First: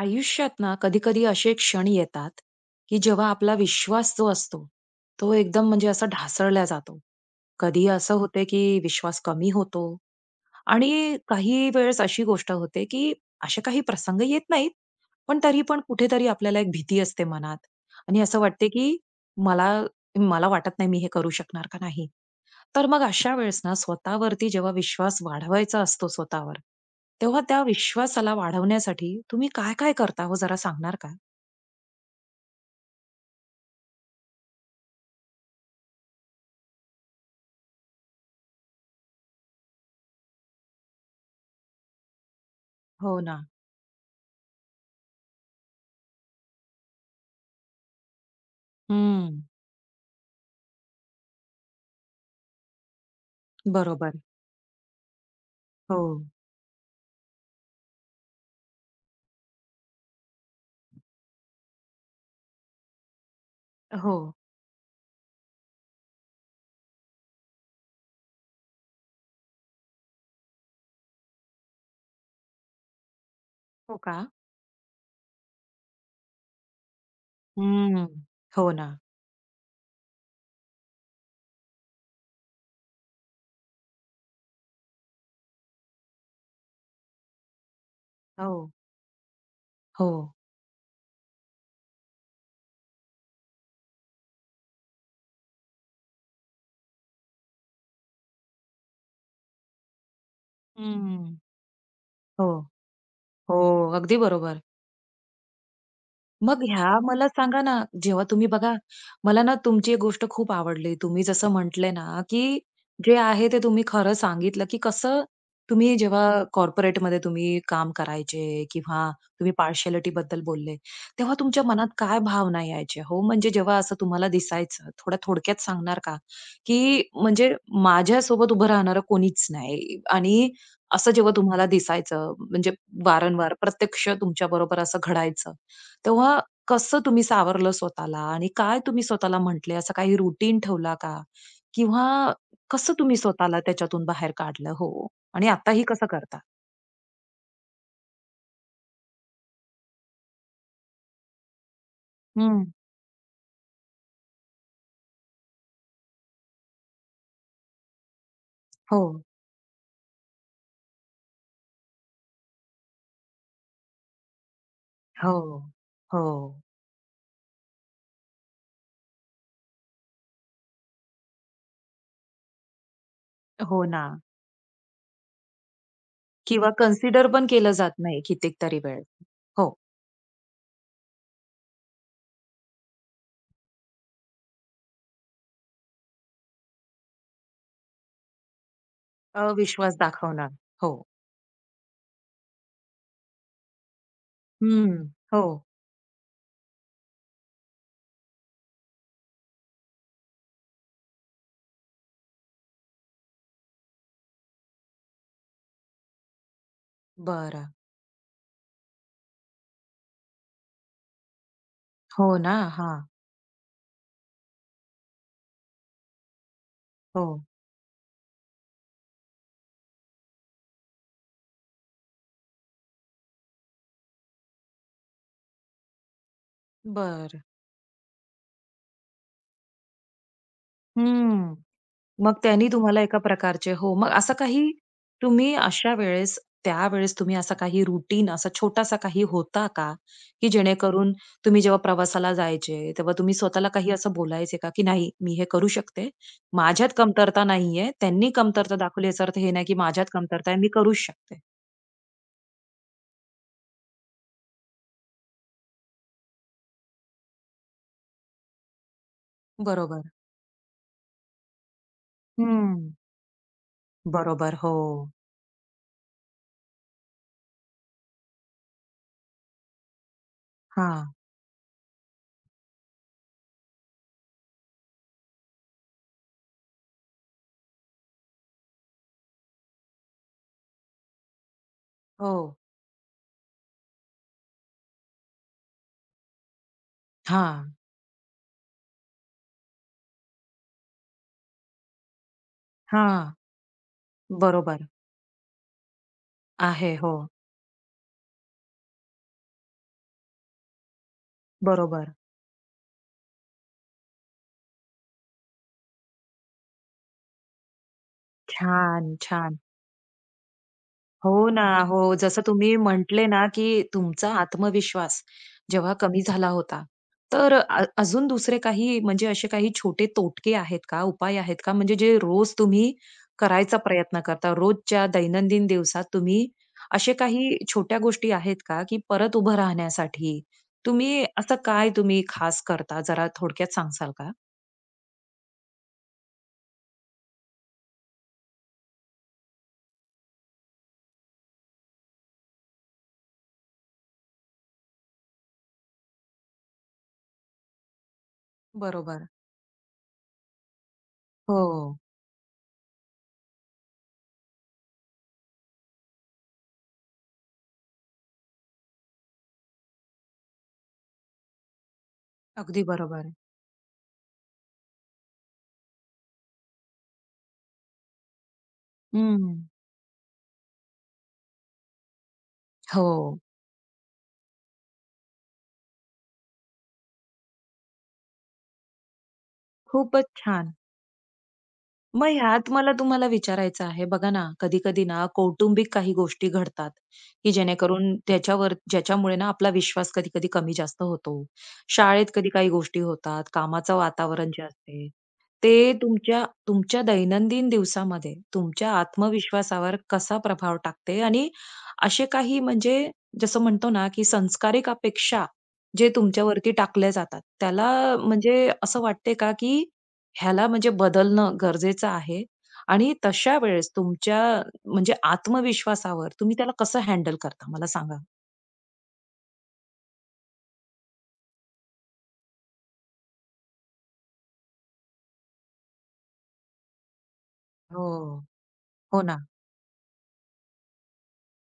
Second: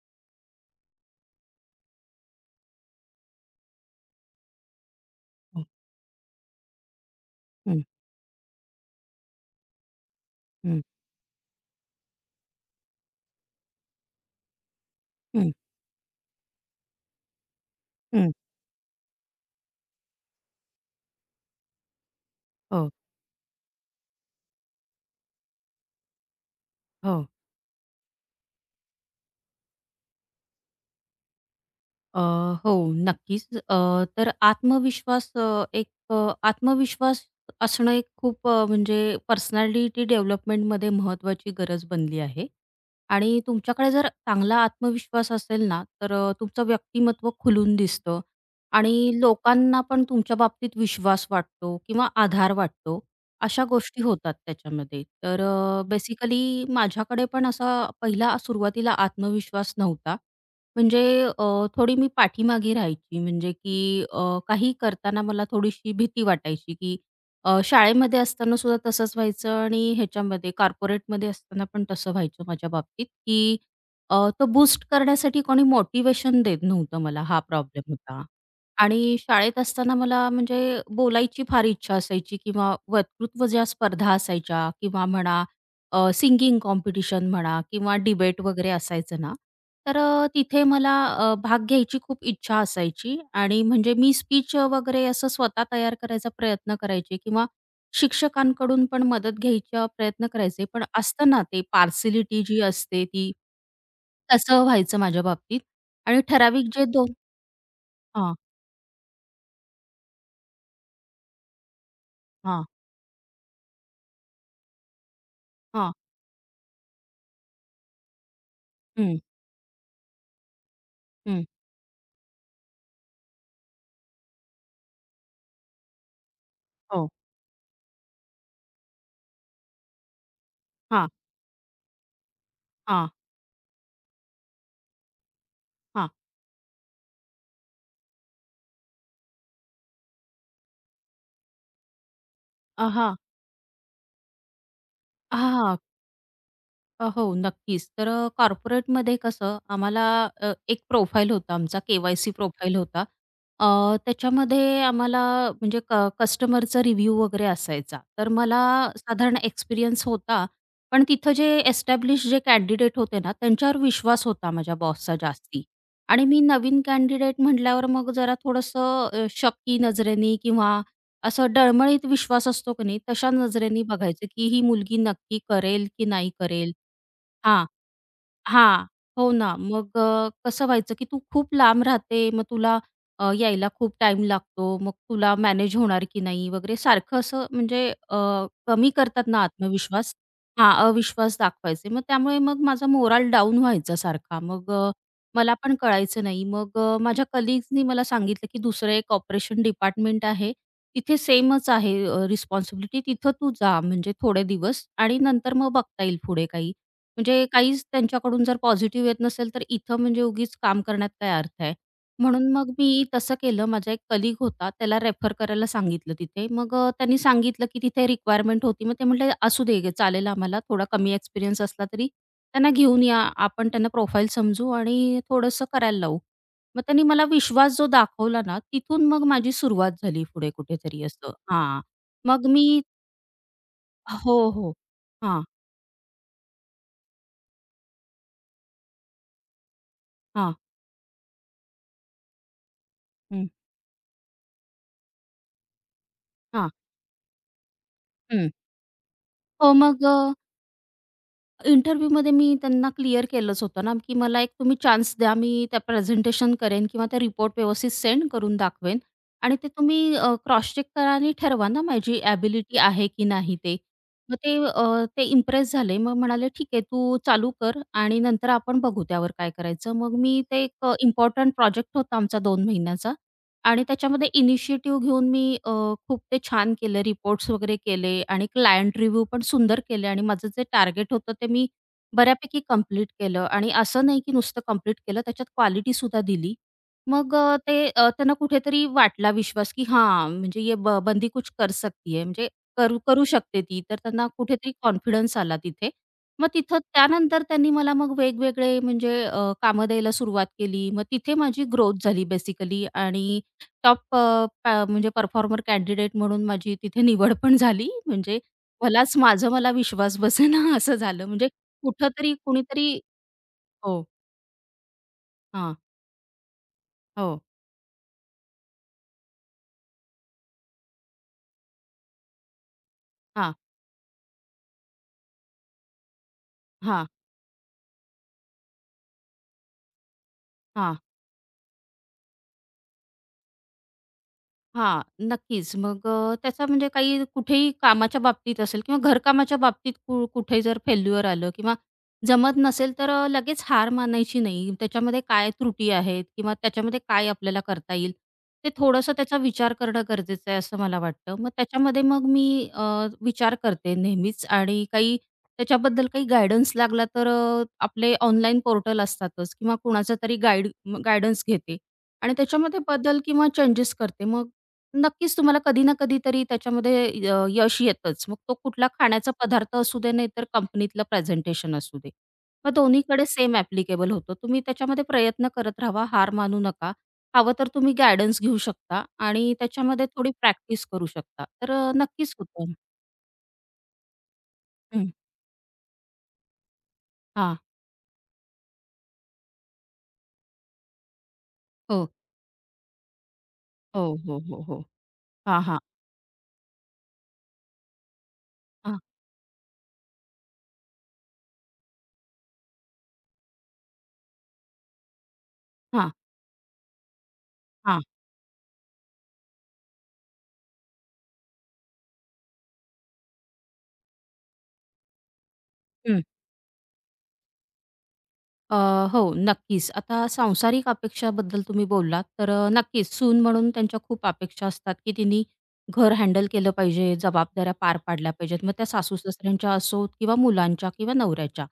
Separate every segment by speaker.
Speaker 1: आयुष्यात ना कधी-कधी असे क्षण येतात, की जेव्हा आपला विश्वास जो असतो, तो
Speaker 2: हं,
Speaker 1: एकदम म्हणजे असा ढासळला जातो.
Speaker 2: हं,
Speaker 1: कधी असं होते, की विश्वास कमी होतो,
Speaker 2: हं,
Speaker 1: आणि काही वेळेस अशी गोष्ट होते, की असे काही प्रसंग येत नाहीत, पण
Speaker 2: हं,
Speaker 1: तरी पण कुठेतरी आपल्याला एक भीती असते मनात आणि
Speaker 2: हं.
Speaker 1: असं वाटते, की मला मला वाटत नाही मी हे करू शकणार का नाही? तर
Speaker 2: हो,
Speaker 1: मग अशा वेळेस ना स्वतःवरती जेव्हा विश्वास वाढवायचा असतो स्वतःवर,
Speaker 2: हो.
Speaker 1: तेव्हा त्या विश्वासाला वाढवण्यासाठी तुम्ही काय-काय करता हो जरा सांगणार का?
Speaker 2: अ, हो, नक्कीच. तर आत्मविश्वास एक आत्मविश्वास असणं एक खूप म्हणजे पर्सनॅलिटी डेव्हलपमेंटमध्ये महत्त्वाची गरज बनली आहे.
Speaker 1: हो
Speaker 2: आणि
Speaker 1: ना.
Speaker 2: तुमच्याकडे जर चांगला आत्मविश्वास असेल ना, तर तुमचं व्यक्तिमत्त्व खुलून दिसतं आणि
Speaker 1: हं.
Speaker 2: लोकांना पण तुमच्या बाबतीत विश्वास वाटतो किंवा आधार वाटतो. अशा गोष्टी
Speaker 1: बरोबर.
Speaker 2: होतात त्याच्यामध्ये. तर
Speaker 1: हो.
Speaker 2: बेसिकली माझ्याकडे पण असा पहिला सुरुवातीला आत्मविश्वास नव्हता. म्हणजे अ, थोडी मी पाठीमागे राहायची. म्हणजे की
Speaker 1: हो.
Speaker 2: काही करताना मला थोडीशी भीती वाटायची, की शाळेमध्ये असताना सुद्धा तसंच व्हायचं आणि ह्याच्यामध्ये कॉर्पोरेटमध्ये असताना पण तसं व्हायचं माझ्या बाबतीत, की
Speaker 1: हो का?
Speaker 2: तो बूस्ट करण्यासाठी कोणी मोटिव्हेशन देत नव्हतं मला. हा प्रॉब्लेम
Speaker 1: हं.
Speaker 2: होता.
Speaker 1: हो ना.
Speaker 2: आणि शाळेत असताना मला म्हणजे बोलायची फार इच्छा असायची किंवा वक्तृत्व ज्या स्पर्धा असायच्या किंवा म्हणा सिंगिंग कॉम्पिटिशन म्हणा किंवा डिबेट वगैरे
Speaker 1: हो.
Speaker 2: असायचं ना, तर
Speaker 1: हो.
Speaker 2: तिथे मला भाग घ्यायची खूप इच्छा असायची आणि म्हणजे मी स्पीच वगैरे असं स्वतः तयार करायचा प्रयत्न करायचे किंवा शिक्षकांकडून पण मदत घ्यायचा प्रयत्न करायचे. पण असतं
Speaker 1: हं.
Speaker 2: ना ते पार्सॅलिटी
Speaker 1: हो.
Speaker 2: जी असते ती,
Speaker 1: हो, अगदी बरोबर.
Speaker 2: तसं व्हायचं माझ्या बाबतीत आणि
Speaker 1: मग
Speaker 2: ठराविक जे
Speaker 1: ह्या
Speaker 2: 2
Speaker 1: मला सांगा ना, जेव्हा
Speaker 2: हां,
Speaker 1: तुम्ही बघा, मला ना तुमची एक गोष्ट खूप आवडली. तुम्ही जसं म्हटले ना, की
Speaker 2: हां,
Speaker 1: जे आहे ते तुम्ही खरं सांगितलं, की कसं
Speaker 2: हां.
Speaker 1: तुम्ही जेव्हा कॉर्पोरेटमध्ये तुम्ही काम करायचे किंवा
Speaker 2: हं,
Speaker 1: तुम्ही पार्शियलिटीबद्दल बोलले, तेव्हा
Speaker 2: हं.
Speaker 1: तुमच्या मनात काय भावना यायच्या हो? म्हणजे जेव्हा असं तुम्हाला दिसायचं, थोडं थोडक्यात सांगणार का? की
Speaker 2: हो.
Speaker 1: म्हणजे माझ्यासोबत उभं राहणारं कोणीच नाही आणि
Speaker 2: हां,
Speaker 1: असं जेव्हा तुम्हाला दिसायचं, म्हणजे
Speaker 2: हां,
Speaker 1: वारंवार प्रत्यक्ष तुमच्याबरोबर असं घडायचं,
Speaker 2: हां.
Speaker 1: तेव्हा कसं तुम्ही सावरलं स्वतःला आणि काय तुम्ही स्वतःला म्हटले? असं काही रुटीन ठेवला का? किंवा कसं
Speaker 2: हां,
Speaker 1: तुम्ही स्वतःला त्याच्यातून बाहेर काढलं? हो. आणि
Speaker 2: हां.
Speaker 1: आताही कसं करता?
Speaker 2: हो, नक्कीच. तर कॉर्पोरेटमध्ये कसं आम्हाला एक प्रोफाईल होता आमचा, के-वाय-सी
Speaker 1: हं.
Speaker 2: प्रोफाईल होता. त्याच्यामध्ये आम्हाला म्हणजे कस्टमरचा रिव्ह्यू वगैरे असायचा. तर मला
Speaker 1: हो,
Speaker 2: साधारण एक्सपिरियन्स होता. पण तिथं जे एस्टॅब्लिश जे कॅन्डिडेट होते ना, त्यांच्यावर विश्वास होता माझ्या बॉसचा
Speaker 1: हो,
Speaker 2: जास्ती.
Speaker 1: हो.
Speaker 2: आणि मी नवीन कॅन्डिडेट म्हटल्यावर मग जरा थोडंसं शक की नजरेने किंवा असा डळमळीत विश्वास असतो की नाही, तशा नजरेने
Speaker 1: हो ना.
Speaker 2: बघायचं, की ही मुलगी नक्की करेल की नाही
Speaker 1: किंवा
Speaker 2: करेल?
Speaker 1: कन्सिडर पण
Speaker 2: हां,
Speaker 1: केलं जात नाही कितीतरी
Speaker 2: हां.
Speaker 1: वेळ.
Speaker 2: हो ना.
Speaker 1: हो.
Speaker 2: मग कसं व्हायचं, की तू खूप लांब राहते, मग तुला यायला खूप टाईम लागतो. मग तुला मॅनेज होणार की नाही वगैरे सारखं असं म्हणजे कमी करतात ना
Speaker 1: अविश्वास
Speaker 2: आत्मविश्वास
Speaker 1: दाखवणार.
Speaker 2: हां,
Speaker 1: हो.
Speaker 2: अविश्वास दाखवायचे. मग त्यामुळे मग माझा मोराल डाऊन व्हायचा सारखा. मग
Speaker 1: हं. हो.
Speaker 2: मला पण कळायचं नाही. मग माझ्या कलीग्सनी मला सांगितलं, की दुसरं एक ऑपरेशन डिपार्टमेंट आहे. तिथे सेमच आहे रिस्पॉन्सिबिलिटी. तिथं तू जा म्हणजे थोडे दिवस आणि नंतर मग बघता येईल पुढे काही. म्हणजे
Speaker 1: बरं.
Speaker 2: काहीच त्यांच्याकडून जर पॉझिटिव्ह येत नसेल, तर इथं म्हणजे उगीच काम करण्यात काय अर्थ आहे?
Speaker 1: हो
Speaker 2: म्हणून
Speaker 1: ना.
Speaker 2: मग
Speaker 1: हां.
Speaker 2: मी तसं केलं. माझा एक कलीग होता, त्याला रेफर करायला सांगितलं तिथे. मग त्यांनी
Speaker 1: हो.
Speaker 2: सांगितलं, की तिथे रिक्वायरमेंट होती. मग ते म्हटले, "असू दे ग, चालेल आम्हाला. थोडा कमी एक्सपिरियन्स असला तरी त्यांना घेऊन या. आपण त्यांना प्रोफाईल समजू आणि थोडंसं करायला लावू." मग त्यांनी मला
Speaker 1: बरं.
Speaker 2: विश्वास जो दाखवला ना, तिथून मग माझी सुरुवात झाली पुढे कुठेतरी असं.
Speaker 1: हं.
Speaker 2: हां.
Speaker 1: मग
Speaker 2: मग
Speaker 1: त्यांनी
Speaker 2: मी
Speaker 1: तुम्हाला एका प्रकारचे हो, मग असं
Speaker 2: हो,
Speaker 1: काही
Speaker 2: हो. हां,
Speaker 1: तुम्ही अशा वेळेस, त्यावेळेस तुम्ही असा काही रूटीन असा छोटासा काही होता का? की
Speaker 2: हां.
Speaker 1: जेणेकरून तुम्ही जेव्हा प्रवासाला जायचे, तेव्हा तुम्ही
Speaker 2: हं.
Speaker 1: स्वतःला काही असं बोलायचे का, की "नाही, मी हे करू शकते.
Speaker 2: हां.
Speaker 1: माझ्यात कमतरता नाहीये. त्यांनी
Speaker 2: हं.
Speaker 1: कमतरता दाखवली याचा अर्थ हे नाही,
Speaker 2: हो,
Speaker 1: की
Speaker 2: मग
Speaker 1: माझ्यात कमतरता आहे. मी करूच शकते."
Speaker 2: इंटरव्ह्यूमध्ये मी त्यांना क्लिअर केलंच होतं ना, की मला एक तुम्ही चान्स द्या. मी त्या प्रेझेंटेशन करेन किंवा त्या रिपोर्ट व्यवस्थित सेंड करून दाखवेन आणि ते
Speaker 1: बरोबर.
Speaker 2: तुम्ही क्रॉस चेक करा आणि ठरवा ना माझी एबिलिटी
Speaker 1: हं.
Speaker 2: आहे की नाही ते. मग
Speaker 1: बरोबर.
Speaker 2: ते
Speaker 1: हो.
Speaker 2: अ, ते इम्प्रेस झाले. मग म्हणाले, "ठीक आहे, तू चालू कर आणि नंतर आपण बघू त्यावर काय करायचं." मग मी ते एक
Speaker 1: हां.
Speaker 2: प्रोजेक्ट होता आमचा 2 महिन्याचा. आणि त्याच्यामध्ये इनिशिएटिव्ह घेऊन मी खूप ते छान केलं. रिपोर्ट्स वगैरे केले आणि क्लायंट रिव्ह्यू पण सुंदर केले आणि माझं जे टार्गेट होतं ते मी
Speaker 1: हो.
Speaker 2: बऱ्यापैकी कंप्लीट केलं आणि असं नाही की नुसतं कंप्लीट केलं, त्याच्यात क्वालिटी सुद्धा दिली. मग
Speaker 1: हां.
Speaker 2: त्यांना कुठेतरी वाटला विश्वास, की हां, म्हणजे ये बंदी कुछ कर सकती है, म्हणजे करू करू
Speaker 1: हां.
Speaker 2: शकते ती. तर त्यांना कुठेतरी
Speaker 1: बरोबर.
Speaker 2: कॉन्फिडन्स आला तिथे. मग तिथं
Speaker 1: आहे. हो.
Speaker 2: त्यानंतर त्यांनी मला मग वेगवेगळे म्हणजे कामं द्यायला सुरुवात केली. मग तिथे माझी ग्रोथ
Speaker 1: बरोबर.
Speaker 2: झाली बेसिकली आणि टॉप अ, पॅ म्हणजे परफॉर्मर कॅन्डिडेट म्हणून माझी तिथे निवड पण झाली. म्हणजे
Speaker 1: छान,
Speaker 2: मलाच माझा
Speaker 1: छान.
Speaker 2: मला विश्वास बसेना असं झालं. म्हणजे
Speaker 1: हो ना. हो.
Speaker 2: कुठेतरी
Speaker 1: जसं तुम्ही
Speaker 2: कुणीतरी
Speaker 1: म्हटले ना, की
Speaker 2: हो.
Speaker 1: तुमचा आत्मविश्वास
Speaker 2: हां.
Speaker 1: जेव्हा कमी झाला होता,
Speaker 2: हो.
Speaker 1: तर अजून दुसरे काही म्हणजे असे काही छोटे तोटके आहेत का, उपाय आहेत का? म्हणजे जे रोज तुम्ही
Speaker 2: हां.
Speaker 1: करायचा प्रयत्न करता, रोजच्या दैनंदिन दिवसात तुम्ही
Speaker 2: हां.
Speaker 1: असे काही छोट्या गोष्टी आहेत का, की परत उभं राहण्यासाठी
Speaker 2: हां.
Speaker 1: तुम्ही असं काय तुम्ही खास करता? जरा थोडक्यात सांगाल का?
Speaker 2: हां, नक्कीच. मग त्याचा म्हणजे काही कुठेही कामाच्या बाबतीत असेल किंवा घरकामाच्या बाबतीत कुठे जर फेल्युअर आलं किंवा जमत नसेल तर लगेच हार मानायची नाही. त्याच्यामध्ये काय त्रुटी आहेत किंवा त्याच्यामध्ये काय आपल्याला करता येईल, ते थोडंसं
Speaker 1: बरोबर.
Speaker 2: त्याचा विचार करणं गरजेचं आहे, असं मला वाटतं. मग
Speaker 1: हो.
Speaker 2: त्याच्यामध्ये मग मी अ, विचार करते नेहमीच आणि काही त्याच्याबद्दल काही गाईडन्स लागला तर आपले ऑनलाईन पोर्टल असतातच किंवा कुणाचा तरी गाईडन्स घेते आणि त्याच्यामध्ये
Speaker 1: अगदी
Speaker 2: बदल
Speaker 1: बरोबर.
Speaker 2: किंवा चेंजेस करते. मग नक्कीच तुम्हाला कधी ना कधीतरी त्याच्यामध्ये यश येतंच. मग तो कुठला खाण्याचा
Speaker 1: हं.
Speaker 2: पदार्थ असू दे, नाहीतर कंपनीतलं प्रेझेंटेशन असू दे. मग दोन्हीकडे
Speaker 1: हो.
Speaker 2: सेम ॲप्लिकेबल होतं. तुम्ही त्याच्यामध्ये प्रयत्न करत राहावा, हार मानू नका. हवं तर तुम्ही गाईडन्स घेऊ शकता आणि त्याच्यामध्ये थोडी
Speaker 1: खूपच छान.
Speaker 2: प्रॅक्टिस करू शकता. तर
Speaker 1: मग
Speaker 2: नक्कीच
Speaker 1: ह्यात
Speaker 2: होतं.
Speaker 1: मला तुम्हाला विचारायचं आहे, बघा ना, कधी-कधी
Speaker 2: हं.
Speaker 1: ना कौटुंबिक काही गोष्टी घडतात, की
Speaker 2: हां.
Speaker 1: जेणेकरून त्याच्यावर ज्याच्यामुळे ना आपला विश्वास कधी-कधी कमी जास्त होतो.
Speaker 2: हो.
Speaker 1: शाळेत कधी काही गोष्टी होतात, कामाचं
Speaker 2: हो, हो,
Speaker 1: वातावरण
Speaker 2: हो,
Speaker 1: जे
Speaker 2: हो.
Speaker 1: असते,
Speaker 2: हां, हां.
Speaker 1: ते तुमच्या तुमच्या दैनंदिन दिवसामध्ये तुमच्या
Speaker 2: हां,
Speaker 1: आत्मविश्वासावर कसा प्रभाव टाकते? आणि असे काही म्हणजे जसं म्हणतो ना, की संस्कारिक अपेक्षा जे
Speaker 2: हां,
Speaker 1: तुमच्यावरती टाकल्या जातात, त्याला
Speaker 2: हां.
Speaker 1: म्हणजे असं वाटते का, की ह्याला म्हणजे बदलणं गरजेचं आहे? आणि तशा वेळेस तुमच्या म्हणजे आत्मविश्वासावर तुम्ही त्याला कसं हँडल करता मला सांगा?
Speaker 2: अ, हो, नक्कीच. आता सांसारिक अपेक्षाबद्दल तुम्ही बोललात, तर नक्कीच सून म्हणून त्यांच्या खूप अपेक्षा असतात, की तिने घर हँडल केलं पाहिजे, जबाबदाऱ्या पार
Speaker 1: हो.
Speaker 2: पाडल्या पाहिजेत. मग त्या
Speaker 1: हो ना.
Speaker 2: सासू-सासऱ्यांच्या असोत किंवा मुलांच्या किंवा नवऱ्याच्या.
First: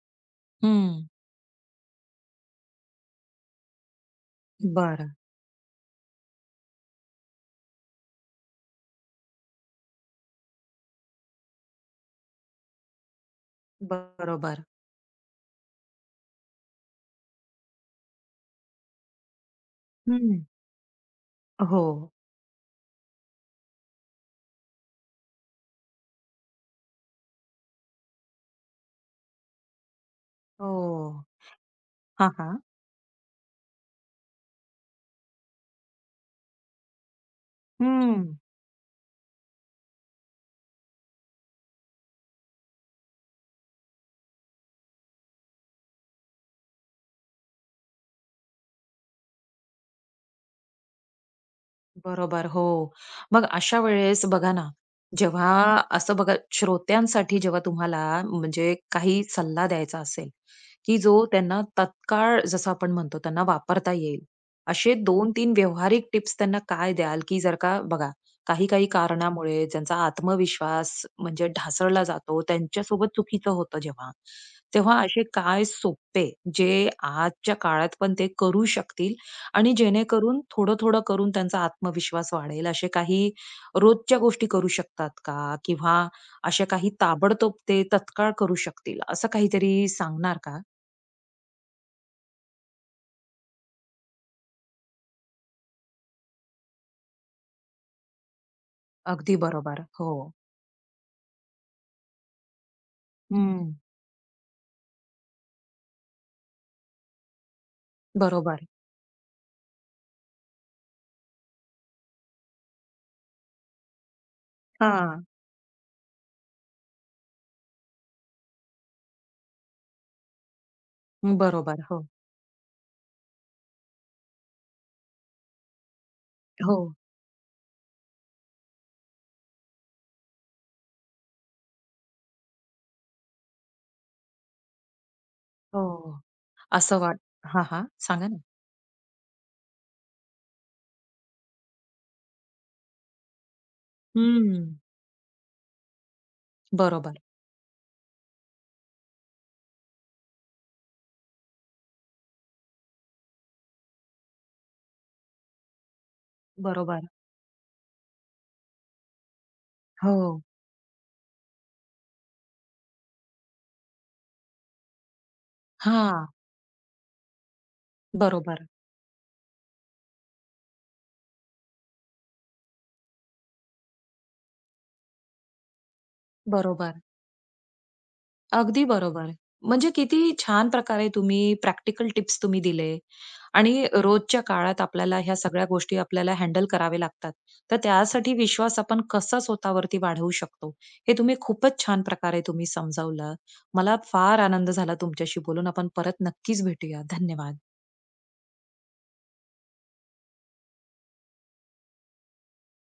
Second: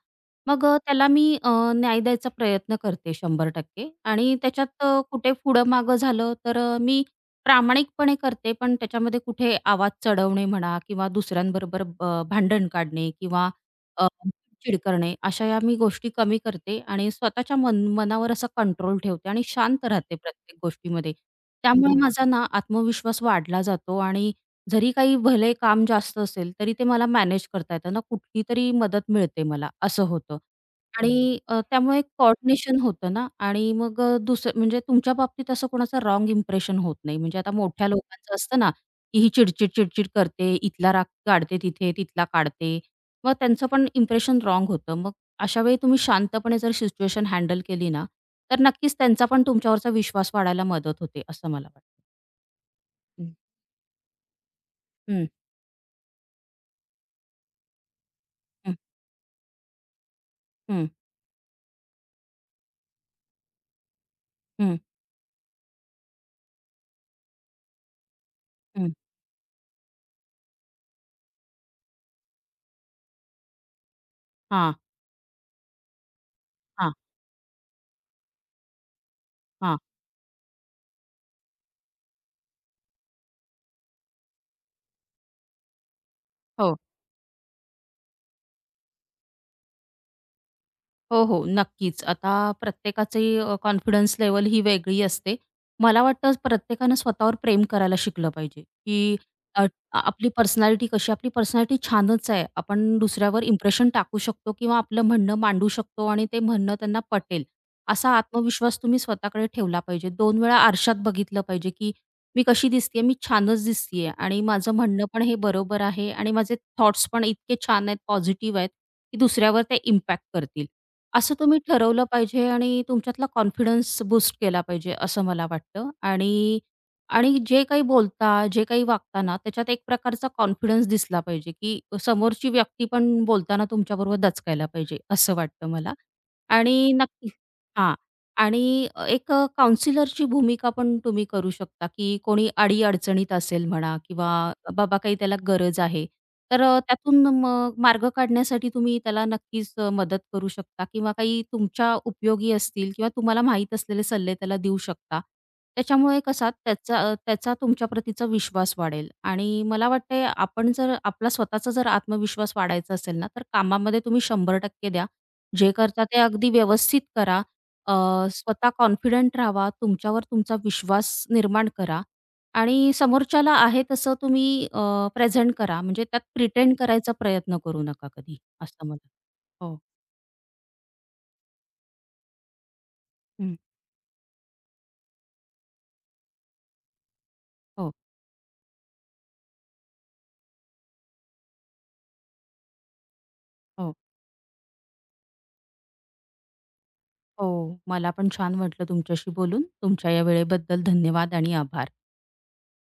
Speaker 2: मग
Speaker 1: हं.
Speaker 2: त्याला मी न्याय द्यायचा प्रयत्न करते 100% आणि त्याच्यात
Speaker 1: बरं.
Speaker 2: कुठे पुढं-मागं झालं, तर मी प्रामाणिकपणे करते, पण त्याच्यामध्ये कुठे आवाज चढवणे म्हणा किंवा दुसऱ्यांबरोबर भांडण काढणे किंवा अ,
Speaker 1: बरोबर.
Speaker 2: चिड करणे अशा या मी गोष्टी कमी करते आणि स्वतःच्या मनावर असा कंट्रोल ठेवते आणि शांत राहते
Speaker 1: हं.
Speaker 2: प्रत्येक गोष्टीमध्ये.
Speaker 1: हो.
Speaker 2: त्यामुळे बरं. माझा ना आत्मविश्वास वाढला जातो आणि जरी काही भले काम जास्त असेल, तरी ते मला मॅनेज करता येतं ना, कुठली तरी मदत मिळते मला असं होतं. आणि
Speaker 1: हो.
Speaker 2: त्यामुळे
Speaker 1: हां, हां.
Speaker 2: कोऑर्डिनेशन होतं ना आणि मग दुसरं म्हणजे तुमच्या बाबतीत असं कोणाचं रॉन्ग इम्प्रेशन होत नाही. म्हणजे आता मोठ्या
Speaker 1: हं,
Speaker 2: लोकांचं असतं ना, की ही चिडचिड, चिडचिड करते, इथला राग काढते तिथे, तिथला काढते मग त्यांचं पण इम्प्रेशन राँग होतं. मग अशा वेळी तुम्ही शांतपणे जर सिच्युएशन हँडल केली ना, तर नक्कीच त्यांचा पण तुमच्यावरचा विश्वास वाढायला मदत होते असं मला वाटतं.
Speaker 1: बरोबर. हो.
Speaker 2: हं,
Speaker 1: मग अशा वेळेस बघा ना,
Speaker 2: हं,
Speaker 1: जेव्हा असं बघा श्रोत्यांसाठी जेव्हा तुम्हाला
Speaker 2: हं,
Speaker 1: म्हणजे काही सल्ला द्यायचा असेल,
Speaker 2: हं,
Speaker 1: की जो त्यांना तत्काळ जसं आपण म्हणतो त्यांना वापरता येईल,
Speaker 2: हं,
Speaker 1: असे 2 तीन व्यावहारिक टिप्स त्यांना काय द्याल, की जर का बघा काही-काही
Speaker 2: हं.
Speaker 1: कारणामुळे ज्यांचा आत्मविश्वास म्हणजे ढासळला जातो, त्यांच्यासोबत चुकीचं होतं जेव्हा.
Speaker 2: हां,
Speaker 1: तेव्हा असे काय सोपे जे
Speaker 2: हां,
Speaker 1: आजच्या काळात पण ते करू शकतील आणि
Speaker 2: हां.
Speaker 1: जेणेकरून थोडं-थोडं करून त्यांचा आत्मविश्वास वाढेल. असे काही रोजच्या गोष्टी करू शकतात का? किंवा अशा
Speaker 2: हो.
Speaker 1: काही ताबडतोब ते तत्काळ करू शकतील, असं काहीतरी सांगणार का?
Speaker 2: हो, हो. नक्कीच. आता प्रत्येकाची कॉन्फिडन्स लेव्हल ही वेगळी असते. मला वाटतं प्रत्येकानं स्वतःवर प्रेम करायला शिकलं पाहिजे, की
Speaker 1: अगदी
Speaker 2: अ,
Speaker 1: बरोबर. हो.
Speaker 2: आपली पर्सनॅलिटी कशी आपली पर्सनॅलिटी छानच आहे. आपण दुसऱ्यावर
Speaker 1: हं.
Speaker 2: इम्प्रेशन टाकू शकतो किंवा आपलं म्हणणं मांडू शकतो आणि ते म्हणणं त्यांना पटेल. असा
Speaker 1: बरोबर.
Speaker 2: आत्मविश्वास तुम्ही स्वतःकडे ठेवला पाहिजे. 2 वेळा आरशात बघितलं पाहिजे, की मी कशी दिसतीये? मी छानच दिसतीये आणि माझं म्हणणं पण
Speaker 1: हां.
Speaker 2: हे बरोबर आहे आणि माझे थॉट्स पण इतके छान आहेत, पॉझिटिव्ह आहेत, की दुसऱ्यावर ते इम्पॅक्ट करतील. असं तुम्ही
Speaker 1: बरोबर.
Speaker 2: ठरवलं
Speaker 1: हो.
Speaker 2: पाहिजे आणि तुमच्यातला कॉन्फिडन्स बूस्ट केला पाहिजे, असं मला वाटतं. आणि
Speaker 1: हो.
Speaker 2: आणि जे काही बोलता, जे काही वागता ना, त्याच्यात एक प्रकारचा कॉन्फिडन्स दिसला पाहिजे, की समोरची व्यक्ती पण बोलताना तुमच्याबरोबर दचकायला पाहिजे, असं वाटतं
Speaker 1: हो.
Speaker 2: मला. आणि
Speaker 1: असं वाट
Speaker 2: नक्की
Speaker 1: हां, हां.
Speaker 2: हां.
Speaker 1: सांगा ना.
Speaker 2: आणि एक काउन्सिलरची भूमिका पण तुम्ही करू शकता, की कोणी अडी-अडचणीत असेल म्हणा किंवा
Speaker 1: हं.
Speaker 2: बाबा काही त्याला गरज आहे. तर
Speaker 1: बरोबर.
Speaker 2: त्यातून मग मार्ग काढण्यासाठी तुम्ही त्याला नक्कीच मदत करू शकता किंवा काही तुमच्या उपयोगी असतील किंवा तुम्हाला माहीत असलेले सल्ले त्याला देऊ शकता. त्याच्यामुळे कसा
Speaker 1: बरोबर.
Speaker 2: त्याचा तुमच्या प्रतीचा विश्वास वाढेल आणि मला वाटतंय
Speaker 1: हो.
Speaker 2: आपण जर आपला स्वतःचा जर आत्मविश्वास वाढायचा असेल ना, तर कामामध्ये तुम्ही 100% द्या. जे करता ते
Speaker 1: हां.
Speaker 2: अगदी व्यवस्थित करा
Speaker 1: बरोबर.
Speaker 2: स्वतः कॉन्फिडंट राहावा, तुमच्यावर तुमचा विश्वास निर्माण करा आणि समोरच्याला आहे तसं तुम्ही प्रेझेंट करा. म्हणजे त्यात प्रिटेंड
Speaker 1: बरोबर.
Speaker 2: करायचा प्रयत्न करू नका कधी,
Speaker 1: अगदी
Speaker 2: असं मला
Speaker 1: बरोबर.
Speaker 2: हो.
Speaker 1: म्हणजे किती छान प्रकारे तुम्ही प्रॅक्टिकल टिप्स तुम्ही दिले
Speaker 2: हं.
Speaker 1: आणि रोजच्या काळात आपल्याला ह्या सगळ्या गोष्टी आपल्याला हँडल करावे लागतात. तर
Speaker 2: हो,
Speaker 1: त्यासाठी विश्वास आपण कसा स्वतःवरती वाढवू शकतो, हे तुम्ही खूपच छान प्रकारे तुम्ही समजावलं.
Speaker 2: हो,
Speaker 1: मला फार आनंद झाला तुमच्याशी बोलून. आपण परत नक्कीच भेटूया. धन्यवाद.
Speaker 2: हो. मला पण छान वाटलं तुमच्याशी बोलून. तुमच्या या वेळेबद्दल धन्यवाद आणि आभार.